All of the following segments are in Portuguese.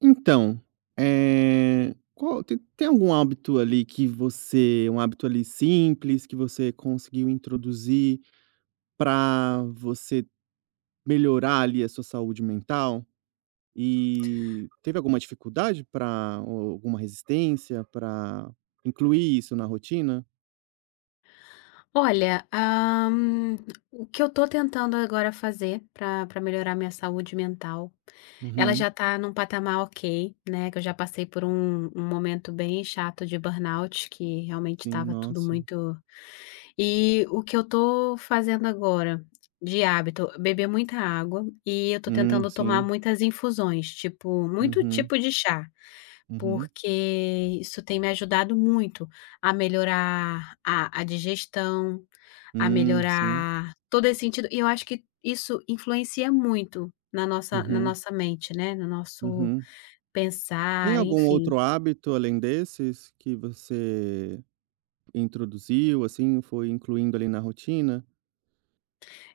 Então, qual tem algum hábito ali que você um hábito ali simples que você conseguiu introduzir para você melhorar ali a sua saúde mental? E teve alguma dificuldade para alguma resistência para incluir isso na rotina? Olha, o que eu tô tentando agora fazer para pra melhorar minha saúde mental. Ela Uhum. já tá num patamar ok, né, que eu já passei por um momento bem chato de burnout, que realmente Sim, estava tudo nossa. muito. E o que eu tô fazendo agora, de hábito, beber muita água, e eu tô tentando tomar Sim. muitas infusões, tipo, muito Uhum, tipo de chá. uhum. Porque isso tem me ajudado muito a melhorar a digestão, a Sim. melhorar todo esse sentido, e eu acho que isso influencia muito na nossa na Uhum, nossa mente, né, no nosso uhum. Tem pensar, algum enfim. outro hábito além desses que você introduziu, assim, foi incluindo ali na rotina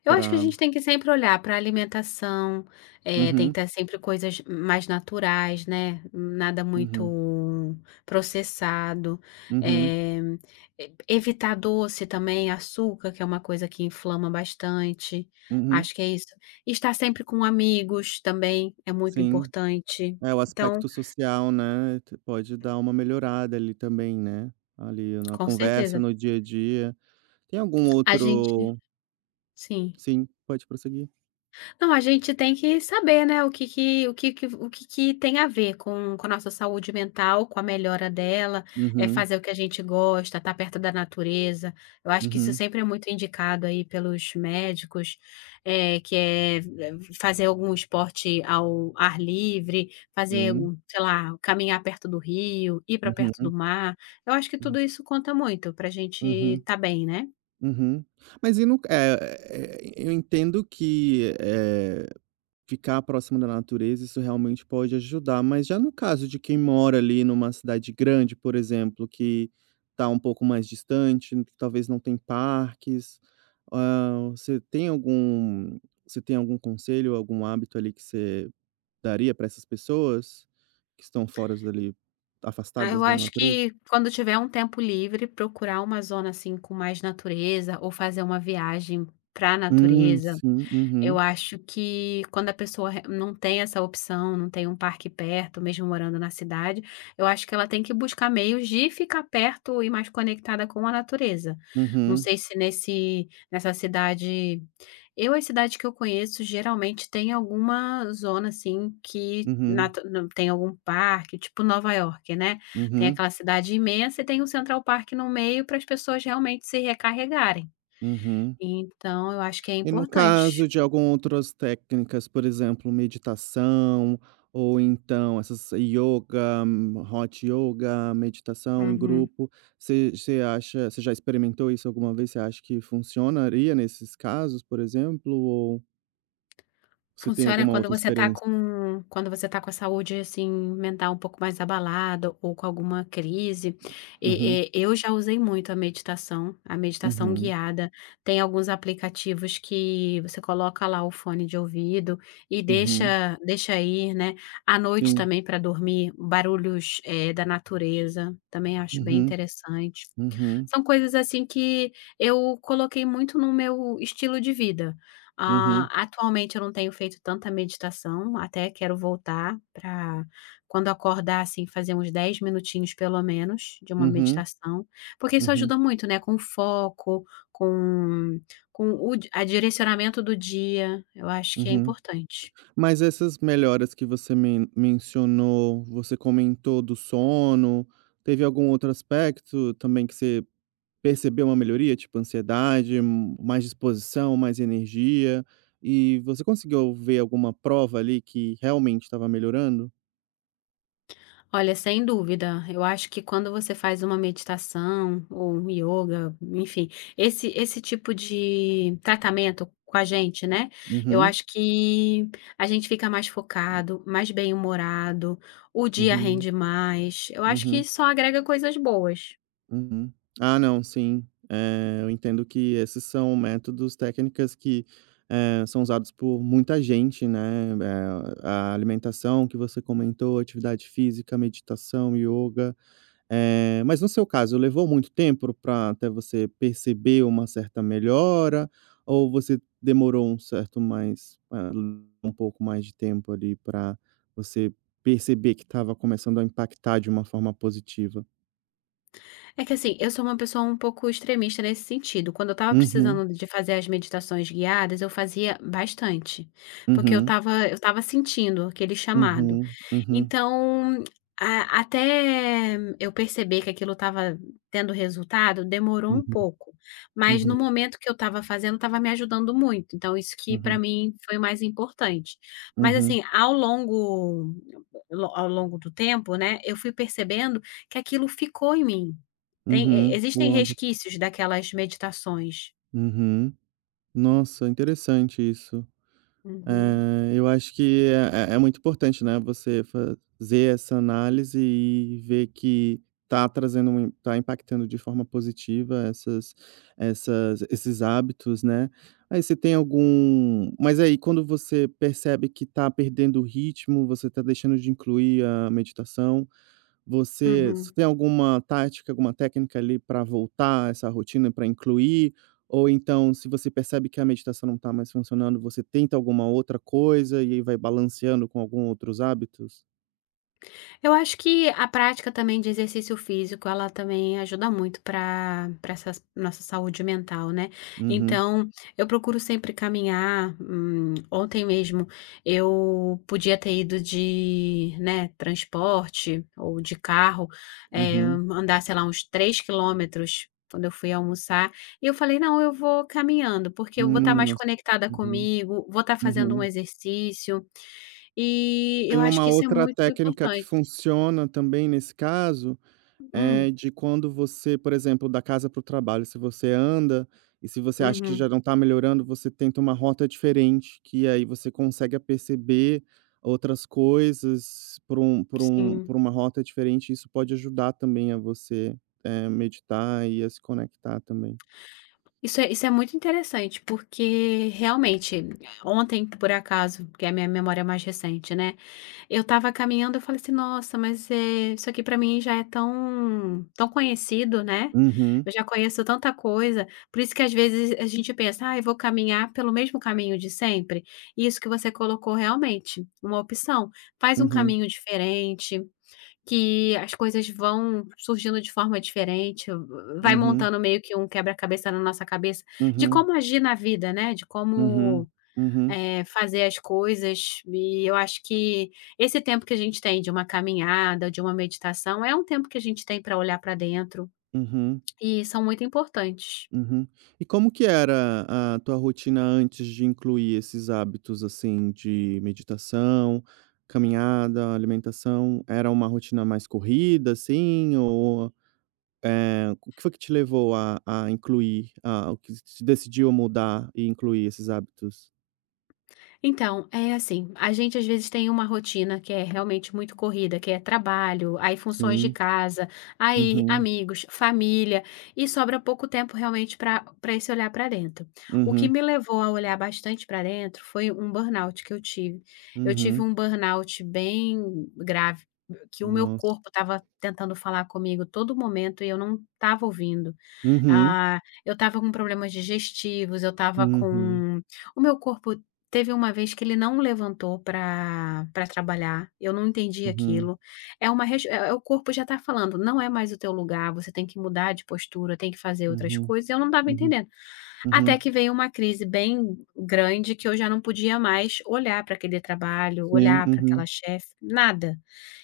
Eu acho que a para. gente tem que sempre olhar pra alimentação, tem Uhum, que estar sempre coisas mais naturais, né, nada uhum, muito processado. uhum, eh, e evitar doce também, açúcar, que é uma coisa que inflama bastante. uhum, Acho que é isso. Estar sempre com amigos também é muito sim. importante. É, o Então, aspecto social, né, t pode dar uma melhorada ali também, né, ali na com conversa, certeza, no dia a dia. Tem algum a gente, outro, sim. sim, pode prosseguir. Não, a gente tem que saber, né, o que que o que que o que que tem a ver com a nossa saúde mental, com a melhora dela. É Uhum, fazer o que a gente gosta, estar perto da natureza. Eu acho que isso uhum, sempre é muito indicado aí pelos médicos, eh, que é é, fazer algum esporte ao ar livre, fazer sim, um, sei lá, caminhar perto do rio, ir para perto do uhum, mar. Eu acho que tudo hum, isso conta muito para a gente uhum, estar bem, né? uhum. Mas e no c eu entendo que, ficar próximo da natureza, isso realmente pode ajudar, mas já no caso de quem mora ali numa cidade grande, por exemplo, que está um pouco mais distante, que talvez não tem parques, você tem algum, você tem algum conselho, algum hábito ali que você daria para essas pessoas que estão foras dali Ah, afastadas eu da acho natureza? que quando tiver um tempo livre, procurar uma zona, assim, com mais natureza, ou fazer uma viagem para a natureza. Sim. Eu Uhum. acho que quando a pessoa re não tem essa opção, não tem um parque perto, mesmo morando na cidade, eu acho que ela tem que buscar meios de ficar perto e mais conectada com a natureza. Não Uhum. sei se nesse nessa cidade eu as cidades que eu conheço geralmente tem alguma zona, assim, que Uhum. natu não tem algum parque, tipo Nova York, né, tem Uhum. aquela cidade imensa e tem o Central Park no meio para as pessoas realmente se recarregarem. Uhum. Uhum. Então eu acho que é E no caso importante. de algumas outras técnicas, por exemplo, meditação ou então essas yoga, hot yoga, meditação em Uhum. grupo, você você acha, você já experimentou isso alguma vez? Você acha que funcionaria nesses casos, por exemplo, ou você tem Funciona alguma quando outra você tá experiência? com quando você tá com a saúde, assim, mental um pouco mais abalada ou com alguma crise. Uhum, E eu já usei muito a meditação uhum, guiada. Tem alguns aplicativos que você coloca lá o fone de ouvido e uhum, deixa ir, né. À noite sim. também para dormir, barulhos, da natureza, também acho bem Uhum, interessante. uhum, São coisas, assim, que eu coloquei muito no meu estilo de vida. Ah, uhum, atualmente eu não tenho feito tanta meditação, até quero voltar para, quando acordar, assim, fazer uns 10 minutinhos pelo menos de uma uhum, meditação, porque isso uhum, ajuda muito, né, com foco, com com o di a direcionamento do dia. Eu acho que é uhum. importante. Mas essas melhoras que você mencionou, você comentou do sono, teve algum outro aspecto também que você percebeu uma melhoria, tipo ansiedade, mais disposição, mais energia, e você conseguiu ver alguma prova ali que realmente estava melhorando? Olha, sem dúvida. Eu acho que quando você faz uma meditação ou um yoga, enfim, esse tipo de tratamento com a gente, né? Eu Uhum, acho que a gente fica mais focado, mais bem-humorado, o dia uhum, rende mais. Eu acho que uhum. só agrega coisas boas. Uhum. Ah, não, sim. Eu entendo que esses são métodos, técnicas que, são usados por muita gente, né, a alimentação que você comentou, atividade física, meditação, yoga. Mas no seu caso, levou muito tempo para até você perceber uma certa melhora, ou você demorou um certo mais um pouco mais de tempo ali para você perceber que estava começando a impactar de uma forma positiva? É que assim, eu sou uma pessoa um pouco extremista nesse sentido. Quando eu estava Uhum, precisando de fazer as meditações guiadas, eu fazia bastante, porque eu uhum. estava eu estava sentindo aquele chamado. Uhum, uhum, Então, até eu perceber que aquilo estava tendo resultado, demorou um uhum, pouco. Mas no uhum, momento que eu estava fazendo, estava me ajudando muito. Então, isso que para uhum, mim foi o mais importante. Mas uhum, assim, ao longo do tempo, né, eu fui percebendo que aquilo ficou em mim. Tem e uhum, Existem o âmbito. resquícios daquelas meditações. Uhum. Nossa, interessante isso. Uhum, Eu acho que é é é muito importante, né, você fazer essa análise e ver que tá trazendo um tá impactando de forma positiva essas essas esses hábitos, né. Aí você tem algum, mas aí quando você percebe que tá perdendo o ritmo, você tá deixando de incluir a meditação. Você você uhum. tem alguma tática, alguma técnica ali para voltar a essa rotina, para incluir? Ou então, se você percebe que a meditação não está mais funcionando, você tenta alguma outra coisa e aí vai balanceando com alguns outros hábitos? Eu acho que a prática também de exercício físico, ela também ajuda muito para essa nossa saúde mental, né. Uhum, Então, eu procuro sempre caminhar. Ontem mesmo eu podia ter ido de, né, transporte ou de carro, eh, uhum. andar, sei lá, uns 3 quilômetros quando eu fui almoçar. E eu falei: "Não, eu vou caminhando, porque eu vou estar mais Nossa. conectada Uhum, comigo, vou estar fazendo um uhum. exercício". E eu Tem acho uma que isso é outra muito técnica que importante. funciona também nesse caso. Hum, É, de quando você, por exemplo, da casa para o trabalho, se você anda e se você acha que já uhum, não está melhorando, você tenta uma rota diferente, que aí você consegue perceber outras coisas por um, por um, sim. por uma rota diferente, isso pode ajudar também a você, meditar e a se conectar também. Isso é muito interessante, porque realmente, ontem, por acaso, que é a minha memória mais recente, né, eu estava caminhando. Eu falei assim: "Nossa, mas, isso aqui pra mim já é tão tão conhecido, né, eu Uhum, já conheço tanta coisa". Por isso que às vezes a gente pensa: "Ah, eu vou caminhar pelo mesmo caminho de sempre", e isso que você colocou realmente, uma opção, faz um uhum, caminho diferente. Que as coisas vão surgindo de forma diferente, vai uhum, montando meio que um quebra-cabeça na nossa cabeça, de uhum, como agir na vida, né, de uhum, como, uhum, fazer as coisas. E eu acho que esse tempo que a gente tem de uma caminhada, de uma meditação, é um tempo que a gente tem para olhar para dentro, uhum, uhum. e são muito importantes. Uhum. E como que era a tua rotina antes de incluir esses hábitos, assim, de meditação, caminhada, alimentação? Era uma rotina mais corrida, assim, ou, o que foi que te levou a incluir, a o que te decidiu mudar e incluir esses hábitos? Então, é assim, a gente às vezes tem uma rotina que é realmente muito corrida, que é trabalho, aí funções de Sim. casa, aí Uhum. amigos, família, e sobra pouco tempo realmente para esse olhar para dentro. O que Uhum. me levou a olhar bastante para dentro foi um burnout que eu tive. Eu tive Uhum. um burnout bem grave, que o meu Nossa. corpo estava tentando falar comigo todo momento e eu não estava ouvindo. Uhum. Ah, eu estava com problemas digestivos. Eu estava Uhum. com O meu corpo teve uma vez que ele não levantou para trabalhar, eu não entendi Uhum. aquilo. É uma res é é o corpo já está falando: "Não é mais o teu lugar, você tem que mudar de postura, tem que fazer outras Uhum. coisas", eu não estava Uhum. entendendo. Uhum. Até que veio uma crise bem grande que eu já não podia mais olhar para aquele trabalho, Sim. olhar para aquela Uhum. chefe, nada.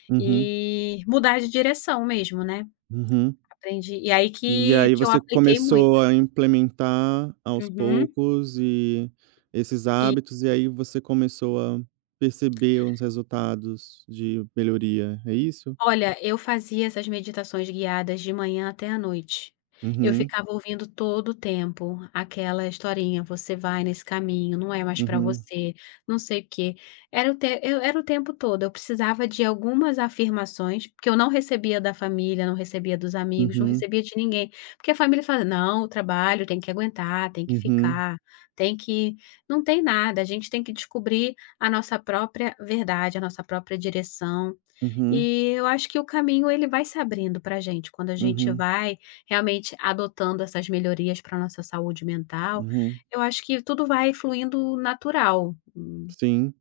Uhum. E mudar de direção mesmo, né, Uhum. aprendi e aí E aí que eu você apliquei muito. começou a implementar aos Uhum. poucos e esses hábitos, e aí você começou a perceber uns resultados de melhoria, é isso? Olha, eu fazia essas meditações guiadas de manhã até à noite. Eu Uhum, ficava ouvindo todo o tempo aquela historinha: "Você vai nesse caminho, não é mais para uhum, você", não sei o quê. Era o te eu era o tempo todo, eu precisava de algumas afirmações, porque eu não recebia da família, não recebia dos amigos, não uhum, recebia de ninguém, porque a família fala: "Não, o trabalho tem que aguentar, tem que uhum, ficar, tem que", não tem nada, a gente tem que descobrir a nossa própria verdade, a nossa própria direção. uhum, E eu acho que o caminho ele vai se abrindo pra gente, quando a uhum, gente uhum, vai realmente adotando essas melhorias para nossa saúde mental, uhum, eu acho que tudo vai fluindo natural, sim.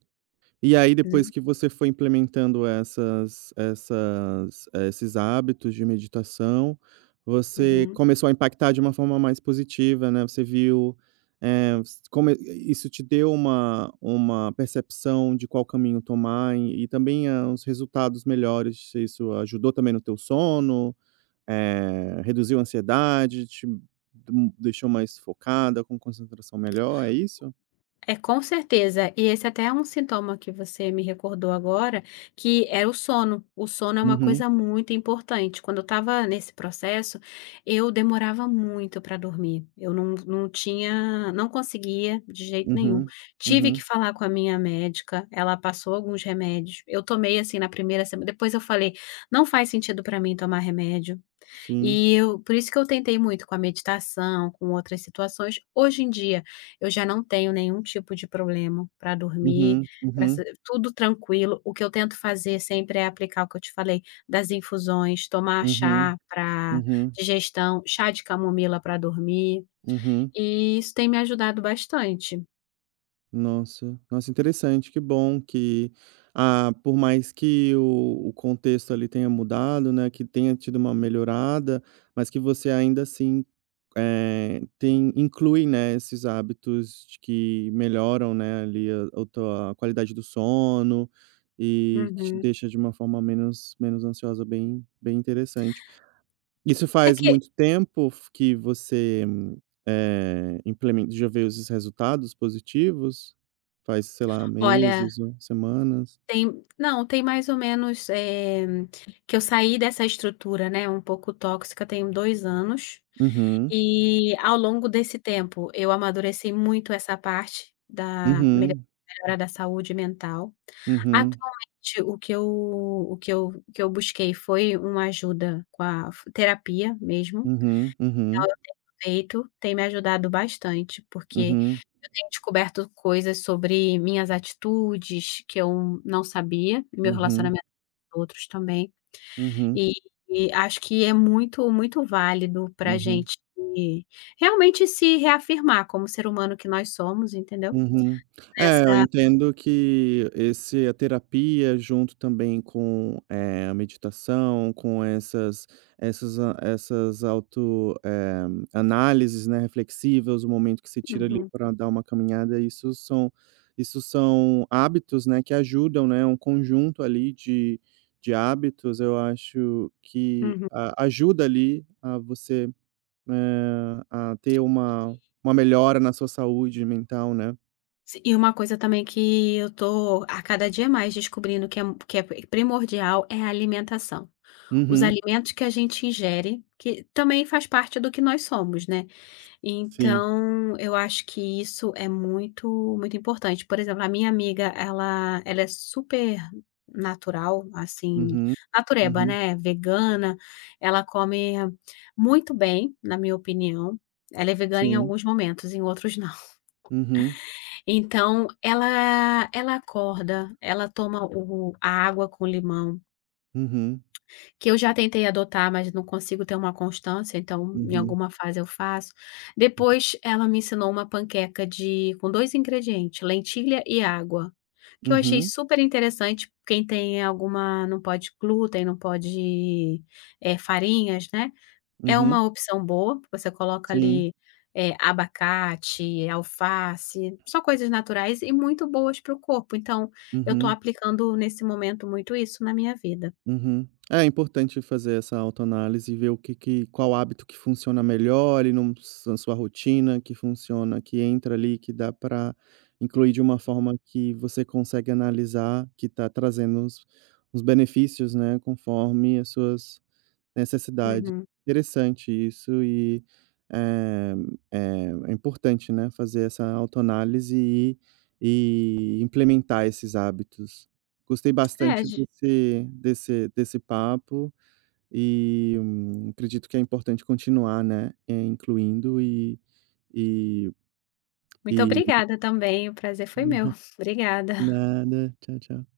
E aí né. depois que você foi implementando essas essas esses hábitos de meditação, você Uhum. começou a impactar de uma forma mais positiva, né, você viu, como isso te deu uma percepção de qual caminho tomar e também a uns resultados melhores, se isso ajudou também no teu sono, reduziu a ansiedade, te dum deixou mais focada, com concentração melhor, é isso? É, com certeza. E esse até é um sintoma que você me recordou agora, que era o sono. O sono é uma Uhum, coisa muito importante. Quando eu estava nesse processo, eu demorava muito para dormir. Eu não, não tinha, não conseguia de jeito nenhum. uhum, Tive que uhum, falar com a minha médica, ela passou alguns remédios. Eu tomei assim na primeira semana. Depois eu falei, não faz sentido para mim tomar remédio. sim. E eu por isso que eu tentei muito com a meditação, com outras situações. Hoje em dia, eu já não tenho nenhum tipo de problema para dormir, Uhum, graça, uhum, tudo tranquilo. O que eu tento fazer sempre é aplicar o que eu te falei, das infusões, tomar uhum, chá para uhum, digestão, chá de camomila para dormir, uhum. e isso tem me ajudado bastante. Nossa, nossa, interessante, que bom que, ah, por mais que o contexto ali tenha mudado, né, que tenha tido uma melhorada, mas que você ainda assim, tem inclui, né, esses hábitos de que melhoram, né, ali a o tua qualidade do sono, e que te Uhum. deixa de uma forma menos menos ansiosa, bem bem interessante. Isso É faz que, muito tempo f que você, eh, implemen já vê os resultados positivos? Faz, sei lá, olha, meses ou semanas? Tem não, tem mais ou menos, que eu saí dessa estrutura, né, um pouco tóxica, tem 2 anos, Uhum. e ao longo desse tempo eu amadureci muito essa parte da melho Uhum. melhora da saúde mental. Uhum. Atualmente o que eu o que eu o que eu busquei foi uma ajuda com a f terapia mesmo, Uhum. então Uhum. eu tenho feito, tem me ajudado bastante, porque Uhum. tenho descoberto coisas sobre minhas atitudes que eu não sabia, meu Uhum. relacionamento com outros também, Uhum. e e acho que é muito, muito válido pra Uhum. gente realmente se reafirmar como ser humano que nós somos, entendeu? Uhum. É, eu Essa entendo que esse a terapia junto também com, a meditação, com essas essas a essas auto, análises, né, reflexivas, o momento que se tira ali Uhum, para dar uma caminhada, isso são hábitos, né, que ajudam, né, um conjunto ali de hábitos, eu acho que uhum. a ajuda ali a você, a ter uma melhora na sua saúde mental, né. Si e uma coisa também que eu tô a cada dia mais descobrindo, que é primordial, é a alimentação. Os Uhum, alimentos que a gente ingere, que também faz parte do que nós somos, né? sim. Então, eu acho que isso é muito, muito importante. Por exemplo, a minha amiga, ela é super natural, assim, Uhum, natureba, uhum, né, vegana, ela come muito bem, na minha opinião. Ela é vegana em sim. alguns momentos, em outros não. Uhum, Então, ela acorda, ela toma o a água com limão, uhum, que eu já tentei adotar, mas não consigo ter uma constância, então em uhum, alguma fase eu faço. Depois ela me ensinou uma panqueca de com 2 ingredientes, lentilha e água, que eu achei uhum, super interessante. Quem tem alguma não pode glúten, não pode, farinhas, né, é uhum, uma opção boa. Você coloca sim. ali, abacate, alface, só coisas naturais e muito boas para o corpo, então eu estou Uhum, aplicando nesse momento muito isso na minha vida. uhum. É importante fazer essa autoanálise e ver o que que qual hábito que funciona melhor e num na sua rotina, que funciona, que entra ali, que dá para incluir de uma forma que você consegue analisar que está trazendo os benefícios, né, conforme as suas necessidade. Uhum. Interessante isso e, eh é importante, né, fazer essa autoanálise e implementar esses hábitos. Gostei É. bastante desse desse desse papo e, acredito que é importante continuar, né, incluindo e Muito e obrigada também, o prazer foi meu. Obrigada. nada. Tchau, tchau.